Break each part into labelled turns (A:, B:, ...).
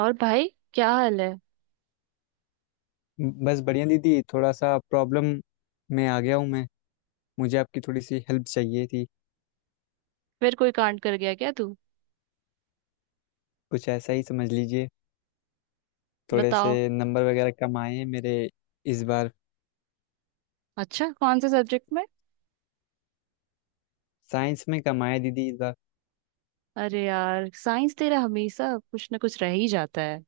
A: और भाई, क्या हाल है।
B: बस बढ़िया दीदी, थोड़ा सा प्रॉब्लम में आ गया हूँ मैं। मुझे आपकी थोड़ी सी हेल्प चाहिए थी।
A: फिर कोई कांड कर गया क्या तू।
B: कुछ ऐसा ही समझ लीजिए। थोड़े से
A: बताओ।
B: नंबर वगैरह कम आए हैं मेरे इस बार।
A: अच्छा, कौन से सब्जेक्ट में।
B: साइंस में कम आए दीदी इस बार।
A: अरे यार, साइंस तेरा हमेशा कुछ ना कुछ रह ही जाता है।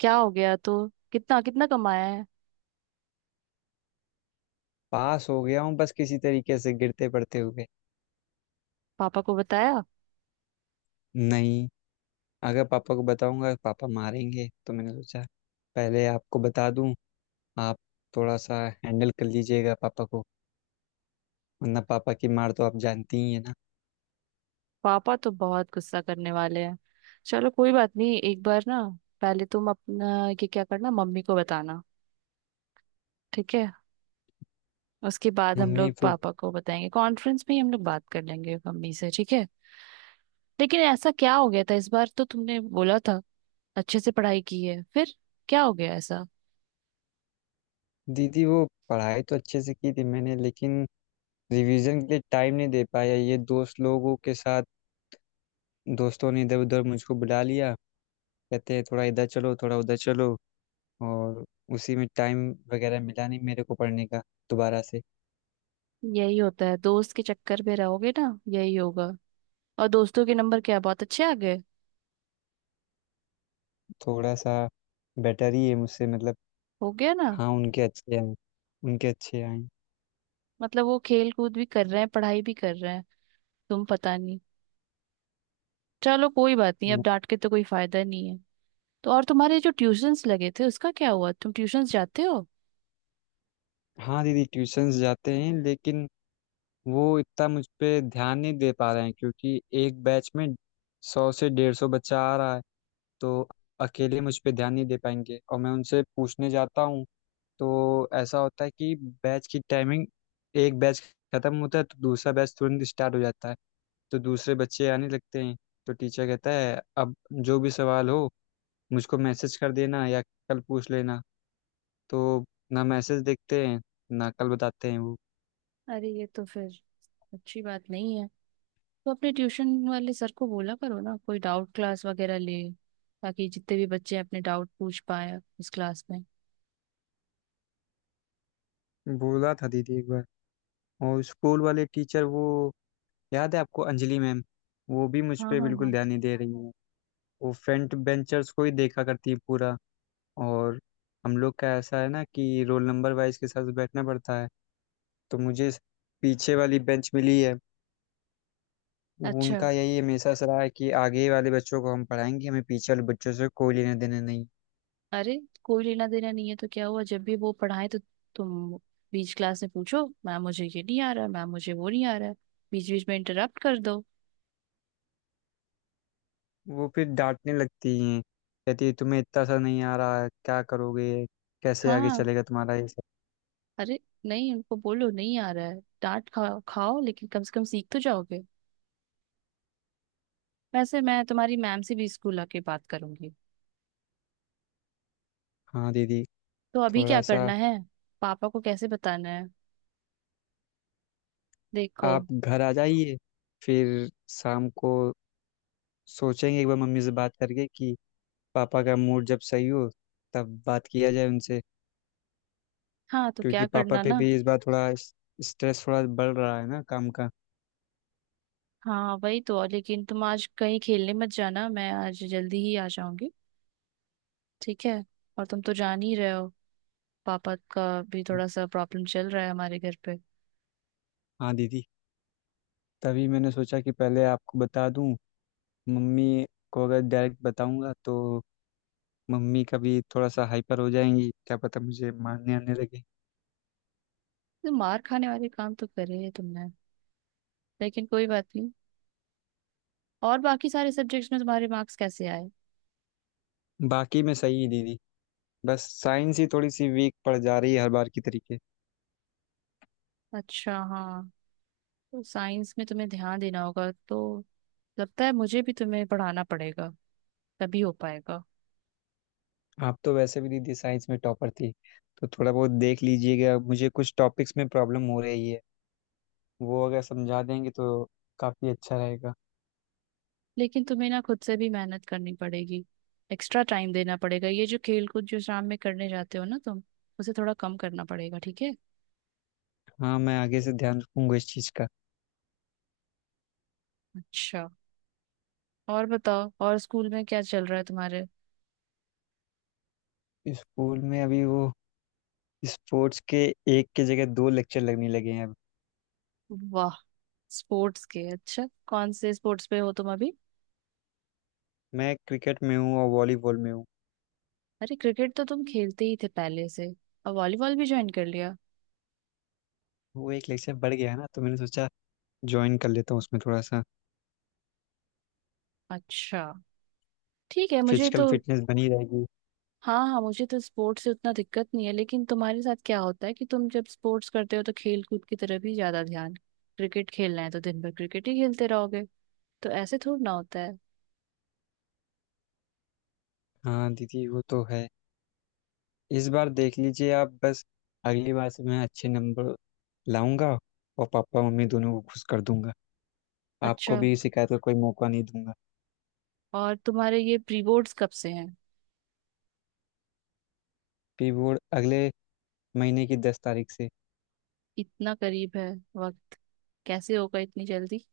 A: क्या हो गया तो। कितना कितना कमाया है।
B: पास हो गया हूँ बस किसी तरीके से गिरते पड़ते हुए।
A: पापा को बताया।
B: नहीं। अगर पापा को बताऊंगा पापा मारेंगे, तो मैंने सोचा पहले आपको बता दूं। आप थोड़ा सा हैंडल कर लीजिएगा पापा को, वरना पापा की मार तो आप जानती ही है ना।
A: पापा तो बहुत गुस्सा करने वाले हैं। चलो कोई बात नहीं, एक बार ना पहले तुम अपना ये क्या करना, मम्मी को बताना। ठीक है। उसके बाद हम
B: मम्मी
A: लोग
B: फिर?
A: पापा को बताएंगे, कॉन्फ्रेंस में ही हम लोग बात कर लेंगे मम्मी से। ठीक है। लेकिन ऐसा क्या हो गया था इस बार। तो तुमने बोला था अच्छे से पढ़ाई की है, फिर क्या हो गया ऐसा।
B: दीदी, वो पढ़ाई तो अच्छे से की थी मैंने, लेकिन रिवीजन के लिए टाइम नहीं दे पाया ये दोस्त लोगों के साथ। दोस्तों ने इधर उधर मुझको बुला लिया। कहते हैं थोड़ा इधर चलो थोड़ा उधर चलो, और उसी में टाइम वगैरह मिला नहीं मेरे को पढ़ने का दोबारा से।
A: यही होता है, दोस्त के चक्कर में रहोगे ना यही होगा। और दोस्तों के नंबर क्या बहुत अच्छे आ गए।
B: थोड़ा सा बेटर ही है मुझसे, मतलब।
A: हो गया ना।
B: हाँ, उनके अच्छे हैं। उनके अच्छे आए।
A: मतलब वो खेल कूद भी कर रहे हैं, पढ़ाई भी कर रहे हैं, तुम पता नहीं। चलो कोई बात नहीं, अब
B: मैं-
A: डांट के तो कोई फायदा नहीं है। तो और तुम्हारे जो ट्यूशंस लगे थे उसका क्या हुआ। तुम ट्यूशंस जाते हो।
B: हाँ दीदी, ट्यूशंस जाते हैं लेकिन वो इतना मुझ पे ध्यान नहीं दे पा रहे हैं क्योंकि एक बैच में 100 से 150 बच्चा आ रहा है। तो अकेले मुझ पे ध्यान नहीं दे पाएंगे, और मैं उनसे पूछने जाता हूँ तो ऐसा होता है कि बैच की टाइमिंग, एक बैच खत्म होता है तो दूसरा बैच तुरंत स्टार्ट हो जाता है, तो दूसरे बच्चे आने लगते हैं। तो टीचर कहता है अब जो भी सवाल हो मुझको मैसेज कर देना या कल पूछ लेना। तो ना मैसेज देखते हैं ना कल बताते हैं वो।
A: अरे ये तो फिर अच्छी बात नहीं है। तो अपने ट्यूशन वाले सर को बोला करो ना कोई डाउट क्लास वगैरह ले, ताकि जितने भी बच्चे अपने डाउट पूछ पाए उस क्लास में।
B: बोला था दीदी एक बार। और स्कूल वाले टीचर वो, याद है आपको अंजलि मैम? वो भी मुझ
A: हाँ
B: पर
A: हाँ
B: बिल्कुल
A: हाँ।
B: ध्यान नहीं दे रही है। वो फ्रंट बेंचर्स को ही देखा करती है पूरा। और हम लोग का ऐसा है ना कि रोल नंबर वाइज के साथ बैठना पड़ता है। तो मुझे इस पीछे वाली बेंच मिली है।
A: अच्छा।
B: उनका यही हमेशा से रहा है कि आगे वाले बच्चों को हम पढ़ाएंगे, हमें पीछे वाले बच्चों से कोई लेने देने नहीं।
A: अरे, कोई लेना देना नहीं है तो क्या हुआ, जब भी वो पढ़ाए तो तुम बीच क्लास में पूछो, मैम मुझे ये नहीं आ रहा, मैम मुझे वो नहीं आ रहा है। बीच बीच में इंटरप्ट कर दो।
B: वो फिर डांटने लगती हैं। कहती है तुम्हें इतना सा नहीं आ रहा है, क्या करोगे, कैसे आगे
A: हाँ।
B: चलेगा तुम्हारा ये सब।
A: अरे नहीं, उनको बोलो नहीं आ रहा है, डांट खाओ खाओ, लेकिन कम से कम सीख तो जाओगे। वैसे मैं तुम्हारी मैम से भी स्कूल आके बात करूंगी।
B: हाँ दीदी।
A: तो अभी क्या
B: थोड़ा सा
A: करना है। पापा को कैसे बताना है। देखो।
B: आप घर आ जाइए, फिर शाम को सोचेंगे एक बार मम्मी से बात करके कि पापा का मूड जब सही हो तब बात किया जाए उनसे।
A: हाँ तो क्या
B: क्योंकि पापा
A: करना
B: पे
A: ना।
B: भी इस बार थोड़ा स्ट्रेस थोड़ा बढ़ रहा है ना काम का।
A: हाँ वही तो, और लेकिन तुम आज कहीं खेलने मत जाना, मैं आज जल्दी ही आ जाऊंगी। ठीक है। और तुम तो जान ही रहे हो, पापा का भी थोड़ा सा प्रॉब्लम चल रहा है हमारे घर पे।
B: हाँ दीदी, तभी मैंने सोचा कि पहले आपको बता दूं। मम्मी को अगर डायरेक्ट बताऊंगा तो मम्मी कभी थोड़ा सा हाइपर हो जाएंगी, क्या पता मुझे मारने आने लगे।
A: तो मार खाने वाले काम तो करे है तुमने, लेकिन कोई बात नहीं। और बाकी सारे सब्जेक्ट्स में तुम्हारे मार्क्स कैसे आए।
B: बाकी मैं सही ही दीदी। बस साइंस ही थोड़ी सी वीक पड़ जा रही है हर बार की तरीके।
A: अच्छा, हाँ। तो साइंस में तुम्हें ध्यान देना होगा। तो लगता है मुझे भी तुम्हें पढ़ाना पड़ेगा, तभी हो पाएगा।
B: आप तो वैसे भी दीदी साइंस में टॉपर थी, तो थोड़ा बहुत देख लीजिएगा। मुझे कुछ टॉपिक्स में प्रॉब्लम हो रही है, वो अगर समझा देंगे तो काफ़ी अच्छा रहेगा।
A: लेकिन तुम्हें ना खुद से भी मेहनत करनी पड़ेगी, एक्स्ट्रा टाइम देना पड़ेगा। ये जो खेल कूद जो शाम में करने जाते हो ना तुम, उसे थोड़ा कम करना पड़ेगा। ठीक है।
B: हाँ, मैं आगे से ध्यान रखूंगा इस चीज़ का।
A: अच्छा, और बताओ और स्कूल में क्या चल रहा है तुम्हारे।
B: स्कूल में अभी वो स्पोर्ट्स के एक के जगह दो लेक्चर लगने लगे हैं अब।
A: वाह, स्पोर्ट्स के। अच्छा कौन से स्पोर्ट्स पे हो तुम अभी।
B: मैं क्रिकेट में हूँ और वॉलीबॉल में हूँ।
A: अरे, क्रिकेट तो तुम खेलते ही थे पहले से, और वॉलीबॉल भी ज्वाइन कर लिया।
B: वो एक लेक्चर बढ़ गया है ना, तो मैंने सोचा ज्वाइन कर लेता हूँ उसमें थोड़ा सा।
A: अच्छा, ठीक है, मुझे
B: फिजिकल
A: तो।
B: फिटनेस बनी रहेगी।
A: हाँ हाँ, मुझे तो स्पोर्ट्स से उतना दिक्कत नहीं है, लेकिन तुम्हारे साथ क्या होता है कि तुम जब स्पोर्ट्स करते हो तो खेल कूद की तरफ ही ज्यादा ध्यान। क्रिकेट खेलना है तो दिन भर क्रिकेट ही खेलते रहोगे। तो ऐसे थोड़ी ना होता है।
B: हाँ दीदी, वो तो है। इस बार देख लीजिए आप बस, अगली बार से मैं अच्छे नंबर लाऊंगा, और पापा मम्मी दोनों को खुश कर दूंगा।
A: अच्छा,
B: आपको भी शिकायत का कोई मौका नहीं दूंगा।
A: और तुम्हारे ये प्री बोर्ड्स कब से हैं।
B: पी बोर्ड अगले महीने की 10 तारीख से।
A: इतना करीब है वक्त। कैसे होगा इतनी जल्दी।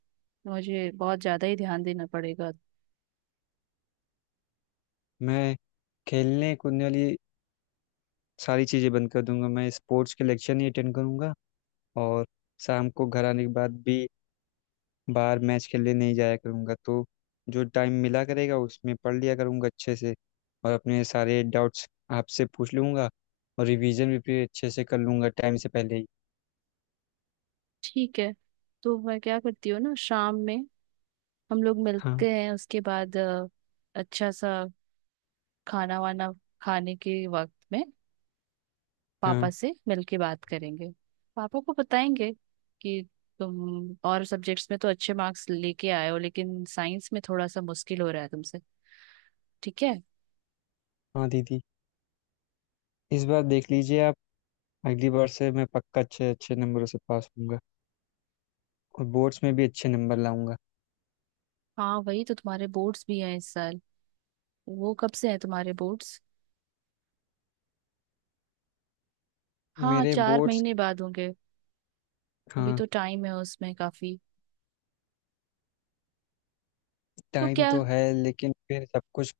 A: मुझे बहुत ज्यादा ही ध्यान देना पड़ेगा।
B: मैं खेलने कूदने वाली सारी चीज़ें बंद कर दूंगा, मैं स्पोर्ट्स के लेक्चर नहीं अटेंड करूंगा, और शाम को घर आने के बाद भी बाहर मैच खेलने नहीं जाया करूंगा, तो जो टाइम मिला करेगा उसमें पढ़ लिया करूंगा अच्छे से, और अपने सारे डाउट्स आपसे पूछ लूंगा, और रिवीजन भी फिर अच्छे से कर लूंगा टाइम से पहले ही।
A: ठीक है। तो मैं क्या करती हूँ ना, शाम में हम लोग
B: हाँ,
A: मिलते हैं, उसके बाद अच्छा सा खाना वाना, खाने के वक्त में पापा
B: हाँ,
A: से मिलके बात करेंगे। पापा को बताएंगे कि तुम और सब्जेक्ट्स में तो अच्छे मार्क्स लेके आए हो, लेकिन साइंस में थोड़ा सा मुश्किल हो रहा है तुमसे। ठीक है।
B: हाँ दीदी, इस बार देख लीजिए आप, अगली बार से मैं पक्का अच्छे अच्छे नंबरों से पास होऊंगा, और बोर्ड्स में भी अच्छे नंबर लाऊंगा।
A: हाँ, वही तो, तुम्हारे बोर्ड्स भी हैं इस साल। वो कब से हैं तुम्हारे बोर्ड्स। हाँ
B: मेरे
A: चार
B: बोर्ड्स?
A: महीने बाद होंगे। अभी
B: हाँ।
A: तो टाइम है उसमें काफी। तो
B: टाइम
A: क्या।
B: तो है लेकिन फिर सब कुछ,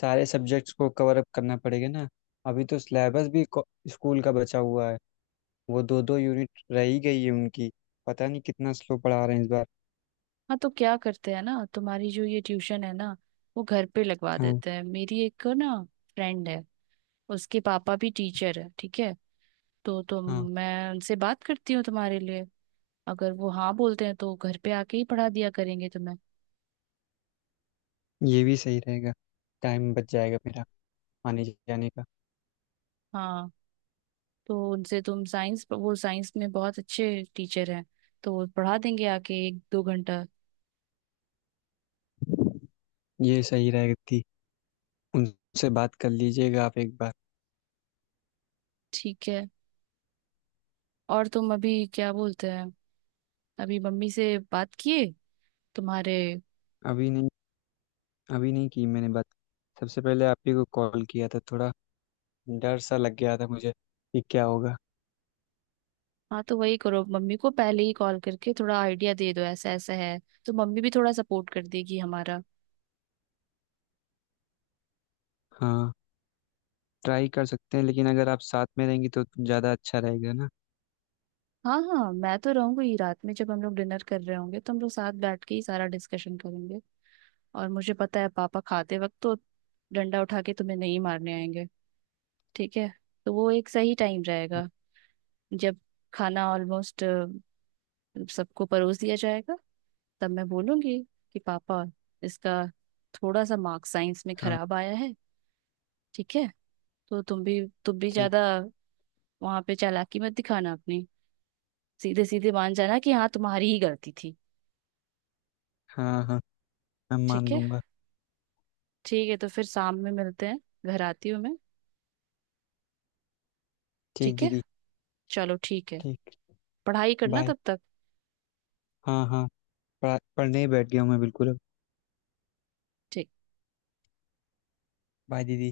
B: सारे सब्जेक्ट्स को कवर अप करना पड़ेगा ना। अभी तो सिलेबस भी स्कूल का बचा हुआ है। वो दो दो यूनिट रह ही गई है उनकी। पता नहीं कितना स्लो पढ़ा रहे हैं इस बार।
A: हाँ तो क्या करते हैं ना, तुम्हारी जो ये ट्यूशन है ना, वो घर पे लगवा
B: हाँ
A: देते हैं। मेरी एक ना फ्रेंड है, उसके पापा भी टीचर है। ठीक है। तो तुम,
B: हाँ,
A: मैं उनसे बात करती हूँ तुम्हारे लिए। अगर वो हाँ बोलते हैं तो घर पे आके ही पढ़ा दिया करेंगे तुम्हें।
B: ये भी सही रहेगा। टाइम बच जाएगा मेरा आने जाने का।
A: हाँ, तो उनसे तुम साइंस, वो साइंस में बहुत अच्छे टीचर हैं, तो वो पढ़ा देंगे आके एक दो घंटा।
B: ये सही रहेगा थी। उनसे बात कर लीजिएगा आप एक बार।
A: ठीक है। और तुम अभी क्या बोलते हैं, अभी मम्मी से बात किए तुम्हारे।
B: अभी नहीं। अभी नहीं की मैंने बात। सबसे पहले आप ही को कॉल किया था। थोड़ा डर सा लग गया था मुझे कि क्या होगा।
A: हाँ, तो वही करो, मम्मी को पहले ही कॉल करके थोड़ा आइडिया दे दो ऐसा ऐसा है, तो मम्मी भी थोड़ा सपोर्ट कर देगी हमारा।
B: हाँ, ट्राई कर सकते हैं लेकिन अगर आप साथ में रहेंगी तो ज़्यादा अच्छा रहेगा ना।
A: हाँ हाँ, मैं तो रहूंगी, रात में जब हम लोग डिनर कर रहे होंगे तो हम लोग साथ बैठ के ही सारा डिस्कशन करेंगे। और मुझे पता है पापा खाते वक्त तो डंडा उठा के तुम्हें नहीं मारने आएंगे। ठीक है। तो वो एक सही टाइम रहेगा, जब खाना ऑलमोस्ट सबको परोस दिया जाएगा, तब मैं बोलूंगी कि पापा, इसका थोड़ा सा मार्क्स साइंस में
B: हाँ।
A: खराब आया है। ठीक है। तो तुम भी
B: ठीक।
A: ज्यादा वहां पे चालाकी मत दिखाना अपनी, सीधे सीधे मान जाना कि हाँ तुम्हारी ही गलती थी।
B: हाँ हाँ, मैं मान
A: ठीक है।
B: लूँगा।
A: ठीक है, तो फिर शाम में मिलते हैं, घर आती हूँ मैं।
B: ठीक
A: ठीक है।
B: दीदी।
A: चलो ठीक है,
B: ठीक।
A: पढ़ाई करना
B: बाय।
A: तब तक।
B: हाँ हाँ, पढ़ने ही बैठ गया हूँ मैं बिल्कुल अब।
A: ठीक।
B: बाय दीदी।